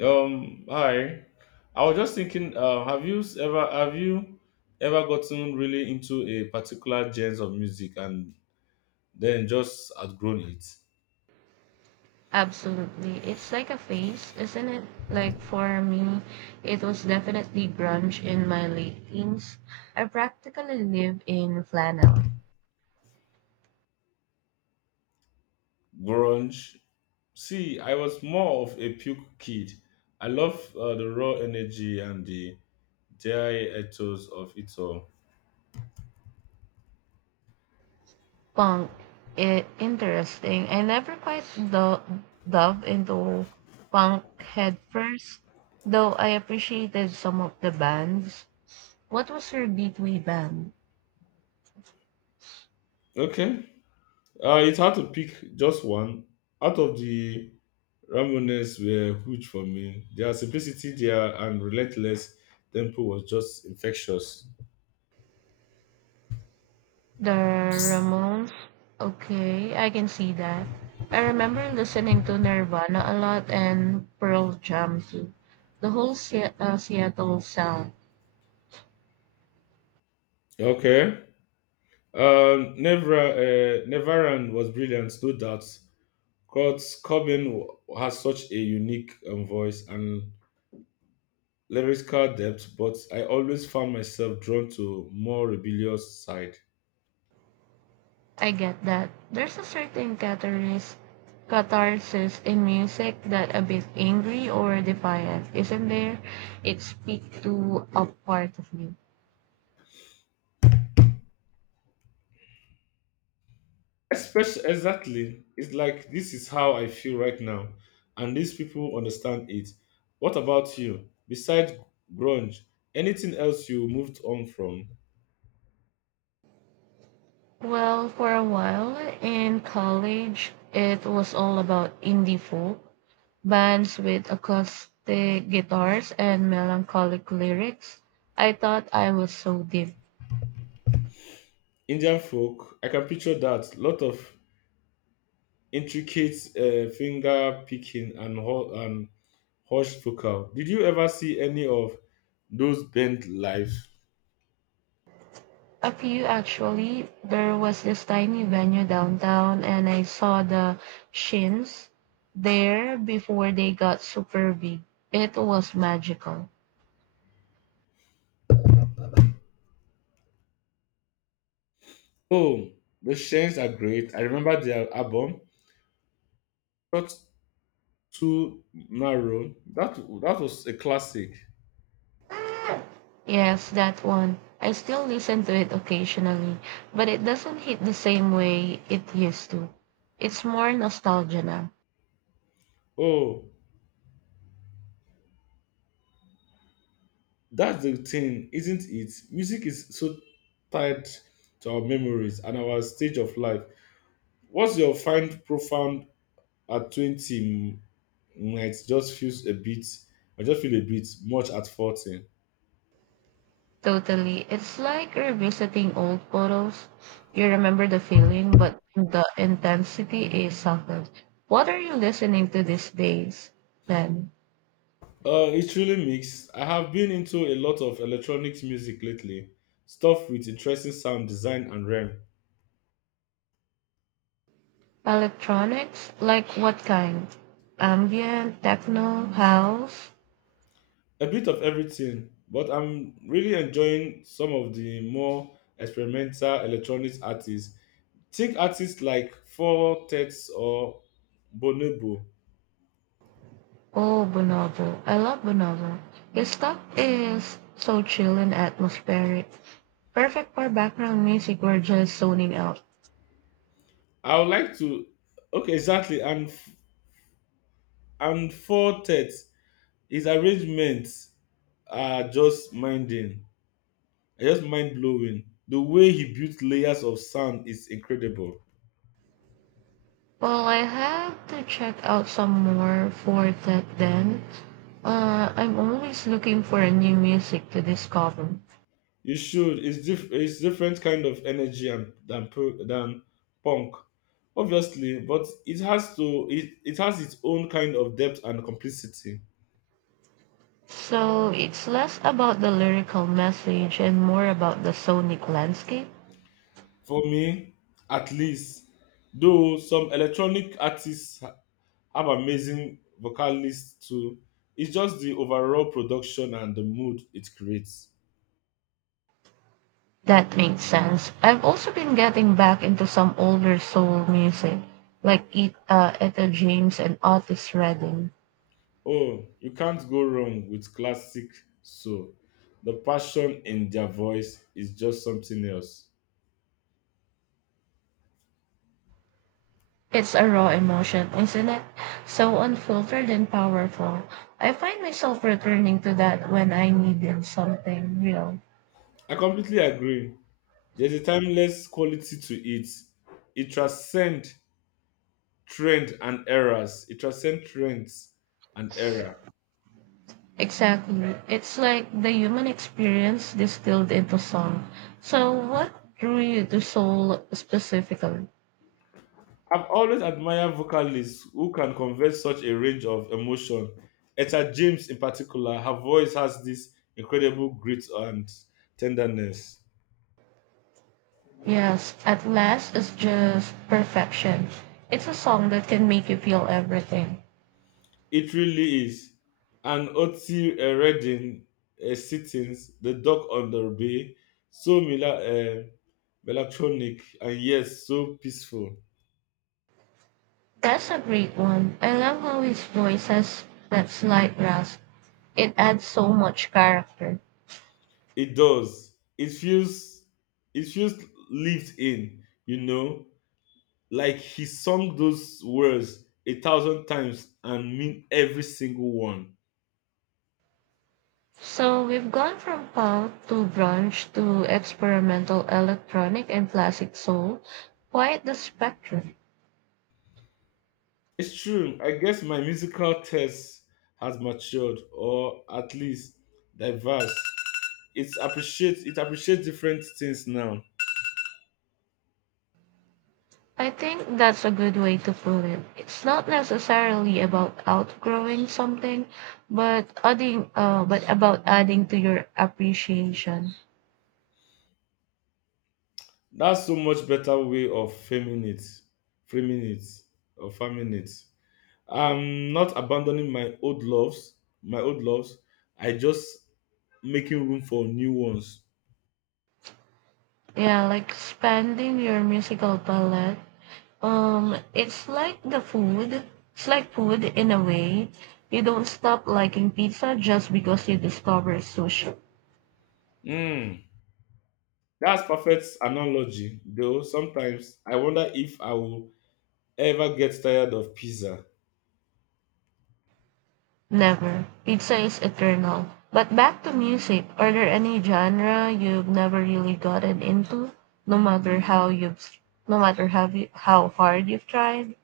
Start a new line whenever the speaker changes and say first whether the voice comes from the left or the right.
left: Hi. I was just thinking, have you ever gotten really into a particular genre of music and then just outgrown it?
right: Absolutely. It's like a phase, isn't it? Like for me, it was definitely grunge in my late teens. I practically live in flannel.
left: Grunge. See, I was more of a puke kid. I love the raw energy and the dry ethos of it all.
right: Punk. Interesting. I never dove into punk headfirst, though I appreciated some of the bands. What was your gateway band?
left: Okay. It's hard to pick just one. Out of the Ramones were huge for me. Their simplicity, their and relentless tempo was just infectious.
right: The Ramones. Okay, I can see that. I remember listening to Nirvana a lot and Pearl Jam too. The whole Seattle sound.
left: Okay. Nevra, Nevaran was brilliant, no doubt. Kurt Cobain w- has such a unique voice and lyrical depth, but I always found myself drawn to more rebellious side.
right: I get that. There's a certain catharsis in music that a bit angry or defiant, isn't there? It speaks to a part of me.
left: Especially, exactly. It's like this is how I feel right now, and these people understand it. What about you? Besides grunge, anything else you moved on from?
right: Well, for a while in college, it was all about indie folk bands with acoustic guitars and melancholic lyrics. I thought I was so deep.
left: Indian folk, I can picture that. Lot of intricate finger picking and and hush vocal. Did you ever see any of those band live?
right: A few actually. There was this tiny venue downtown, and I saw the Shins there before they got super big. It was magical.
left: Oh, the Shanes are great. I remember their album, Not Too Narrow. That was a classic.
right: Yes, that one. I still listen to it occasionally, but it doesn't hit the same way it used to. It's more nostalgia now.
left: Oh, that's the thing, isn't it? Music is so tied to our memories and our stage of life. What's your find profound at 20? Mm, might just feels a bit, I just feel a bit much at 14.
right: Totally. It's like revisiting old photos. You remember the feeling, but the intensity is softened. What are you listening to these days, then?
left: It's really mixed. I have been into a lot of electronics music lately, stuff with interesting sound design and rhythm,
right: Electronics? Like what kind? Ambient, techno, house?
left: a bit of everything. But I'm really enjoying some of the more experimental electronics artists. Take artists like Four Tets or Bonobo.
right: Oh, Bonobo. I love Bonobo. His stuff is so chill and atmospheric. Perfect for background music or just zoning out.
left: I would like to. Okay, exactly. And Four Tets, his arrangements are just minding, are just mind blowing. The way he built layers of sound is incredible.
right: Well, I have to check out some more for that then. I'm always looking for a new music to discover.
left: You should. It's different kind of energy and than punk, obviously, but it has to. It has its own kind of depth and complicity.
right: So it's less about the lyrical message and more about the sonic landscape.
left: For me, at least, though some electronic artists have amazing vocalists too, it's just the overall production and the mood it creates.
right: That makes sense. I've also been getting back into some older soul music, like Etta James and Otis Redding.
left: Oh, you can't go wrong with classic soul. The passion in their voice is just something else.
right: It's a raw emotion, isn't it? So unfiltered and powerful. I find myself returning to that when I needed something real.
left: I completely agree. There's a timeless quality to it. It transcends trend and errors. It transcends trends and error.
right: Exactly. It's like the human experience distilled into song. So, what drew you to soul specifically?
left: I've always admired vocalists who can convey such a range of emotion. Etta James, in particular, her voice has this incredible grit and tenderness.
right: Yes, At Last is just perfection. It's a song that can make you feel everything.
left: It really is. And Oti Redding, Sittings, The Dock on the Bay, so melancholic and yes, so peaceful.
right: That's a great one. I love how his voice has that slight rasp. It adds so much character.
left: It does. It feels lived in. You know, like he sung those words a thousand times and mean every single one.
right: So we've gone from pulp to grunge to experimental electronic and classic soul. Quite the spectrum.
left: It's true. I guess my musical taste has matured or at least diverse. It appreciates different things now.
right: I think that's a good way to put it. It's not necessarily about outgrowing something, but about adding to your appreciation.
left: That's so much better way of framing it. Framing it or farming it. I'm not abandoning my old loves, my old loves. I just making room for new ones.
right: Yeah, like expanding your musical palette. It's like the food. It's like food in a way. You don't stop liking pizza just because you discover sushi.
left: Hmm. That's perfect analogy, though sometimes I wonder if I will ever get tired of pizza.
right: Never. Pizza is eternal. But back to music. Are there any genre you've never really gotten into, no matter how you've, no matter how hard you've tried?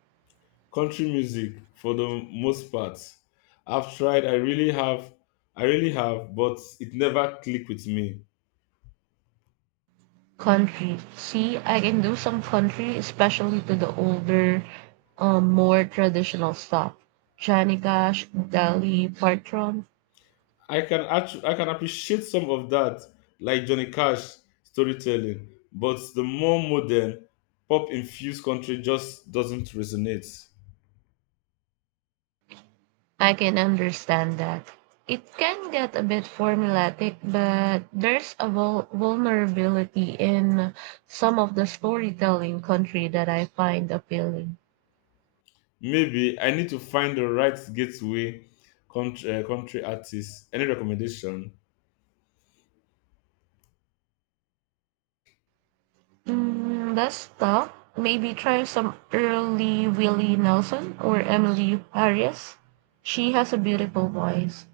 left: Country music for the most part. I've tried, I really have, but it never clicked with me.
right: Country. See, I can do some country, especially to the older, more traditional stuff. Johnny Cash, Dolly Parton.
left: I can appreciate some of that, like Johnny Cash storytelling, but the more modern pop infused country just doesn't resonate.
right: I can understand that. It can get a bit formulaic, but there's a vulnerability in some of the storytelling country that I find appealing.
left: Maybe I need to find the right gateway country artist. Any recommendation?
right: Mm, that's tough. Maybe try some early Willie Nelson or Emily Harris. She has a beautiful voice.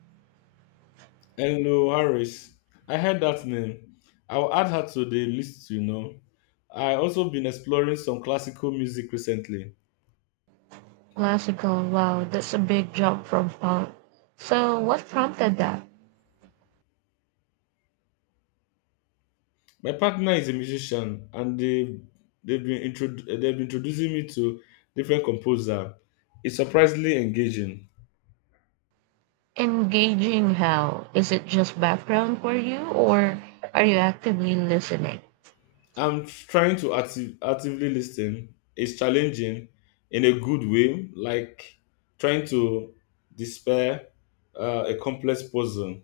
left: Hello Harris. I heard that name. I'll add her to the list, you know. I also been exploring some classical music recently.
right: Classical. Wow, that's a big jump from punk. So, what prompted that?
left: My partner is a musician and they've been introducing me to different composer. It's surprisingly engaging.
right: Engaging how? Is it just background for you, or are you actively listening?
left: I'm trying to active, actively listen. It's challenging in a good way, like trying to despair a complex puzzle.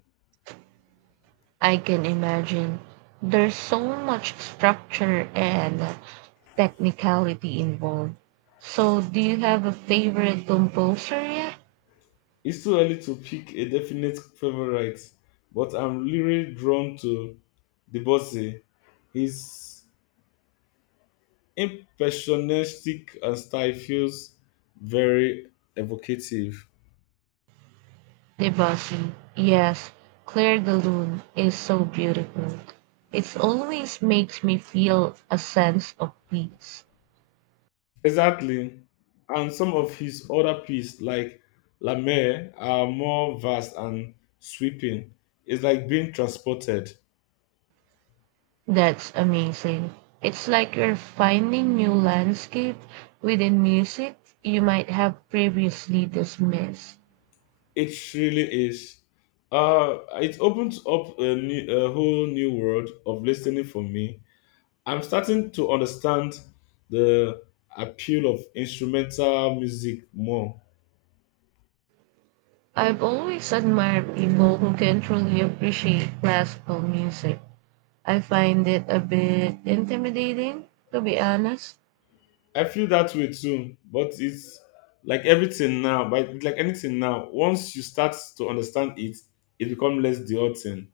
right: I can imagine there's so much structure and technicality involved. So, do you have a favorite composer yet?
left: It's too early to pick a definite favorite, but I'm really drawn to Debussy. His impressionistic and style feels very evocative.
right: Debussy. Yes, Clair de Lune is so beautiful. It always makes me feel a sense of peace.
left: Exactly. And some of his other pieces, like La Mer, are more vast and sweeping. It's like being transported.
right: That's amazing. It's like you're finding new landscape within music you might have previously dismissed.
left: It really is. It opens up a whole new world of listening for me. I'm starting to understand the appeal of instrumental music more.
right: I've always admired people who can truly appreciate classical music. I find it a bit intimidating, to be honest.
left: I feel that way too, but it's like everything now, but like anything now, once you start to understand it, it becomes less daunting.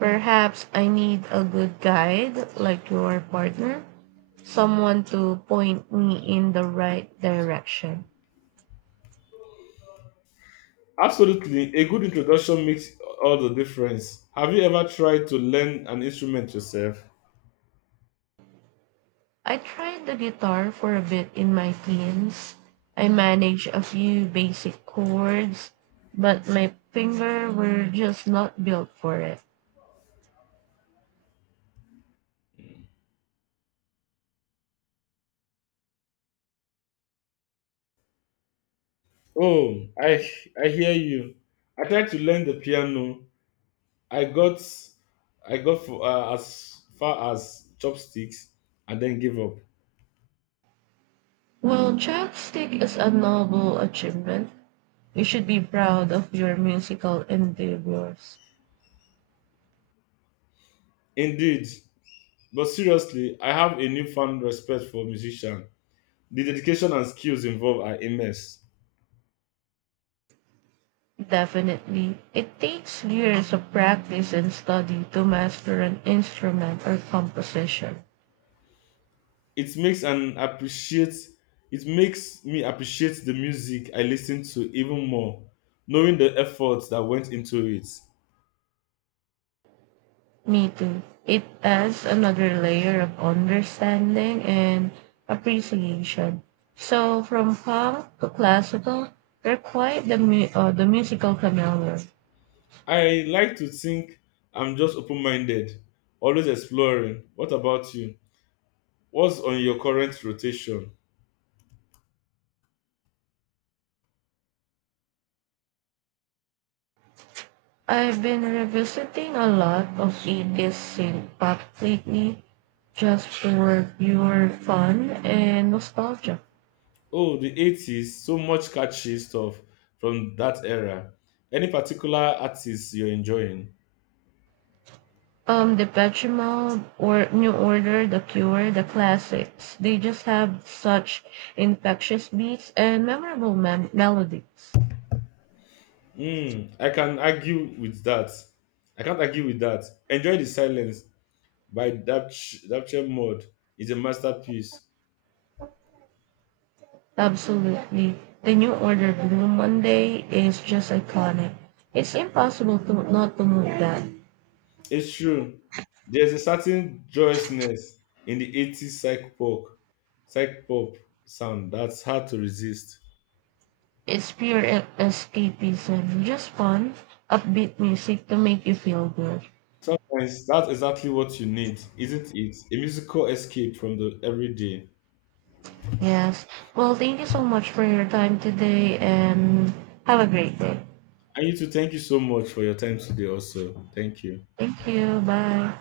right: Perhaps I need a good guide like your partner, someone to point me in the right direction.
left: Absolutely, a good introduction makes all the difference. Have you ever tried to learn an instrument yourself?
right: I tried the guitar for a bit in my teens. I managed a few basic chords, but my fingers were just not built for it.
left: Oh, I hear you. I tried to learn the piano, I got I got as far as chopsticks and then gave up.
right: Well, Chopstick is a noble achievement. You should be proud of your musical endeavors.
left: Indeed, but seriously, I have a newfound respect for musicians. The dedication and skills involved are immense.
right: Definitely. It takes years of practice and study to master an instrument or composition.
left: It makes and appreciate it makes me appreciate the music I listen to even more, knowing the efforts that went into it.
right: Me too. It adds another layer of understanding and appreciation. So, from punk to classical, they're quite the, the musical familiar.
left: I like to think I'm just open-minded, always exploring. What about you? What's on your current rotation?
right: I've been revisiting a lot of 80s synth pop lately just for pure fun and nostalgia.
left: Oh, the 80s, so much catchy stuff from that era. Any particular artists you're enjoying?
right: The Petremol or New Order, The Cure, the classics. They just have such infectious beats and melodies.
left: Hmm, I can argue with that. I can't argue with that. Enjoy the Silence by Dapch Dapche Mod is a masterpiece.
right: Absolutely. The New Order Blue Monday is just iconic. It's impossible to not to move that.
left: It's true. There's a certain joyousness in the 80s psych pop sound that's hard to resist.
right: It's pure escapism, just fun, upbeat music to make you feel good.
left: Sometimes that's exactly what you need, isn't it? A musical escape from the everyday.
right: Yes. Well, thank you so much for your time today and have a great day.
left: And you too, thank you so much for your time today, also. Thank you.
right: Thank you. Bye.